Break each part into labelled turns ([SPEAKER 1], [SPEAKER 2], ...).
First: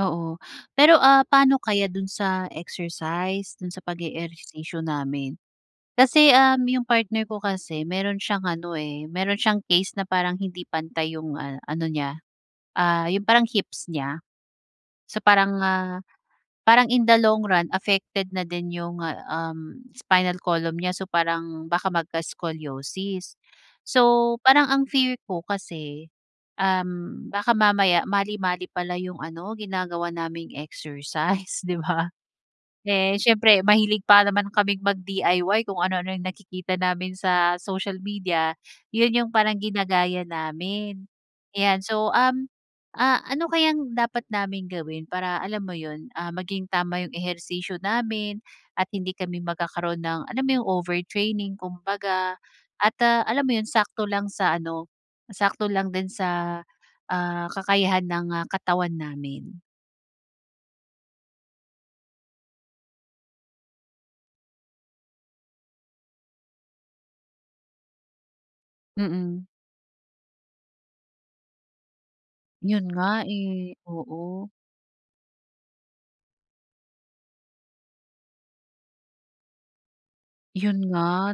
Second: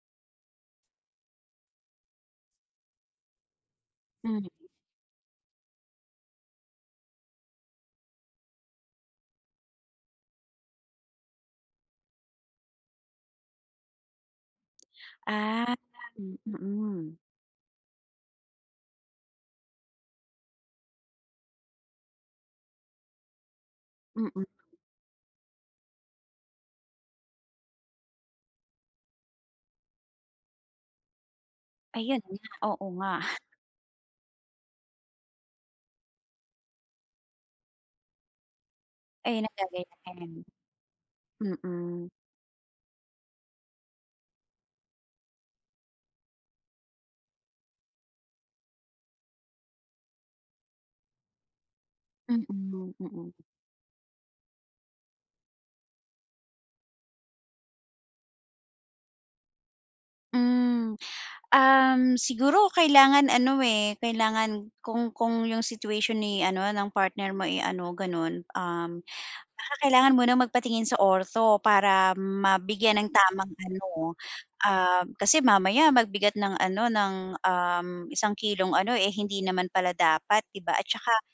[SPEAKER 1] Oo, pero, ah, paano kaya do'n sa exercise, do'n sa
[SPEAKER 2] Hmm.
[SPEAKER 1] pag-e-ehersisyo namin. Kasi, um, yung partner ko kasi mayro'n siyang ano, eh, mayro'n siyang case na parang hindi pantay yung, ah, ano niya, ah, yung parang hips nya. So, parang,
[SPEAKER 2] Ah,
[SPEAKER 1] ah,
[SPEAKER 2] hmm,
[SPEAKER 1] parang in
[SPEAKER 2] mm.
[SPEAKER 1] the long run affected na din yung, ah, um, spinal column nya. So, parang baka magka-scoliosis. So,
[SPEAKER 2] Mm.
[SPEAKER 1] parang ang fear ko kasi, um, baka mamaya mali-mali pala yung ano ginagawa naming exercise, di ba?
[SPEAKER 2] Ayan nga, oo nga.
[SPEAKER 1] Eh, siyempre mahilig pa naman kaming mag-DIY, kung ano-ano yung nakikita namin sa social media, yun yung
[SPEAKER 2] Ayun ang
[SPEAKER 1] parang
[SPEAKER 2] gagawin
[SPEAKER 1] ginagaya
[SPEAKER 2] natin?
[SPEAKER 1] namin, ayan.
[SPEAKER 2] Mm.
[SPEAKER 1] So, um, ah, ano kayang dapat naming gawin para, alam mo yun, ah, maging tama yung ehersisyo namin at hindi kami magkakaroon ng, alam mo yung overtraining, kumbaga
[SPEAKER 2] Mm,
[SPEAKER 1] at, ah,
[SPEAKER 2] mm.
[SPEAKER 1] alam mo yun, sakto lang sa ano, sakto lang din sa, ah, kakayahan ng, ah, katawan namin.
[SPEAKER 2] Mm, um, siguro kailangan ano, eh, kailangan kung kung yung situation ni ano, ng partner mo, eh, ano gano'n, um,
[SPEAKER 1] Mm.
[SPEAKER 2] baka kailangan mo nang magpatingin sa ortho para
[SPEAKER 1] Yun
[SPEAKER 2] mabigyan
[SPEAKER 1] nga,
[SPEAKER 2] ng tamang
[SPEAKER 1] eh,
[SPEAKER 2] ano.
[SPEAKER 1] oo.
[SPEAKER 2] Ah, kasi mamaya magbigat ng ano ng, um, isang kilong ano, eh, hindi naman pala dapat di ba
[SPEAKER 1] Yun
[SPEAKER 2] at saka
[SPEAKER 1] nga,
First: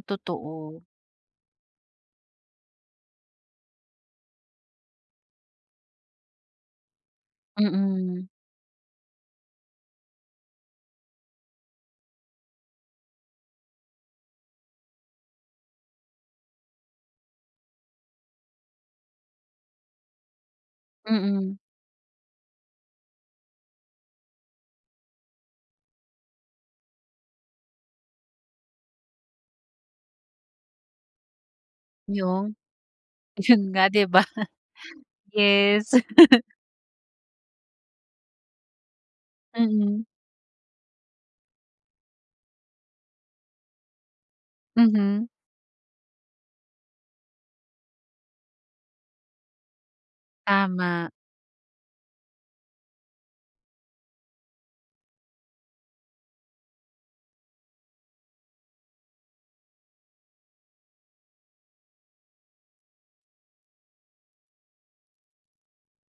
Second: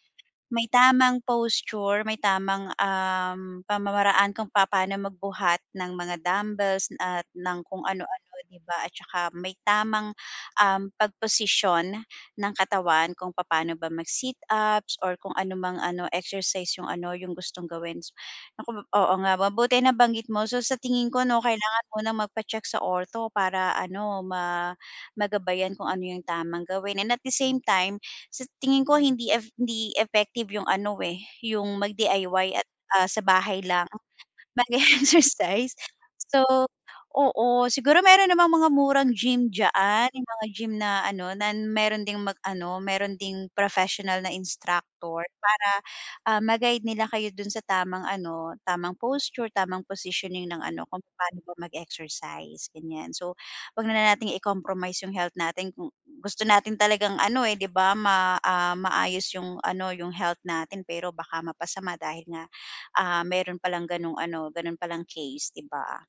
[SPEAKER 2] may
[SPEAKER 1] totoo.
[SPEAKER 2] tamang posture, may tamang, um, pamamaraan kung papaano magbuhat ng mga dumbbells at ng kung ano-ano,
[SPEAKER 1] Mm.
[SPEAKER 2] di ba? At saka may tamang, um, pagposisyon ng katawan kung papaano ba mag-sit ups or kung ano mang ano, exercise yung ano yung gustong gawin, s naku, oo nga, mabuti nabanggit mo. So, sa tingin ko 'no,
[SPEAKER 1] Mm.
[SPEAKER 2] kailangan munang magpa-check sa ortho para ano, ma magabayan kung ano yung tamang gawin and at the same time, sa tingin ko hindi eff hindi effective yung ano eh, yung mag-DIY
[SPEAKER 1] Yung?
[SPEAKER 2] at, ah, sa bahay
[SPEAKER 1] Yun nga,
[SPEAKER 2] lang
[SPEAKER 1] di ba?
[SPEAKER 2] mag-e-exercise.
[SPEAKER 1] Yes.
[SPEAKER 2] So, oo siguro mayro'n namang mga murang gym
[SPEAKER 1] Mm.
[SPEAKER 2] dyaan, yung mga gym na ano na mayro'n ding mag-ano, mayro'n ding professional na instructor
[SPEAKER 1] Mhm.
[SPEAKER 2] para, ah, ma-guide nila kayo do'n sa tamang ano, tamang posture, tamang positioning ng ano, kung
[SPEAKER 1] Tama.
[SPEAKER 2] papaano ba mag-exercise, ganiyan. So, 'wag na natin i-compromise yung health natin kung gusto natin talagang ano, eh, 'di ba ma, ah, maayos yung ano, yung health natin. Pero baka mapasama dahil nga, ah, mayro'n palang gano'ng ano, gano'n palang case, 'di ba?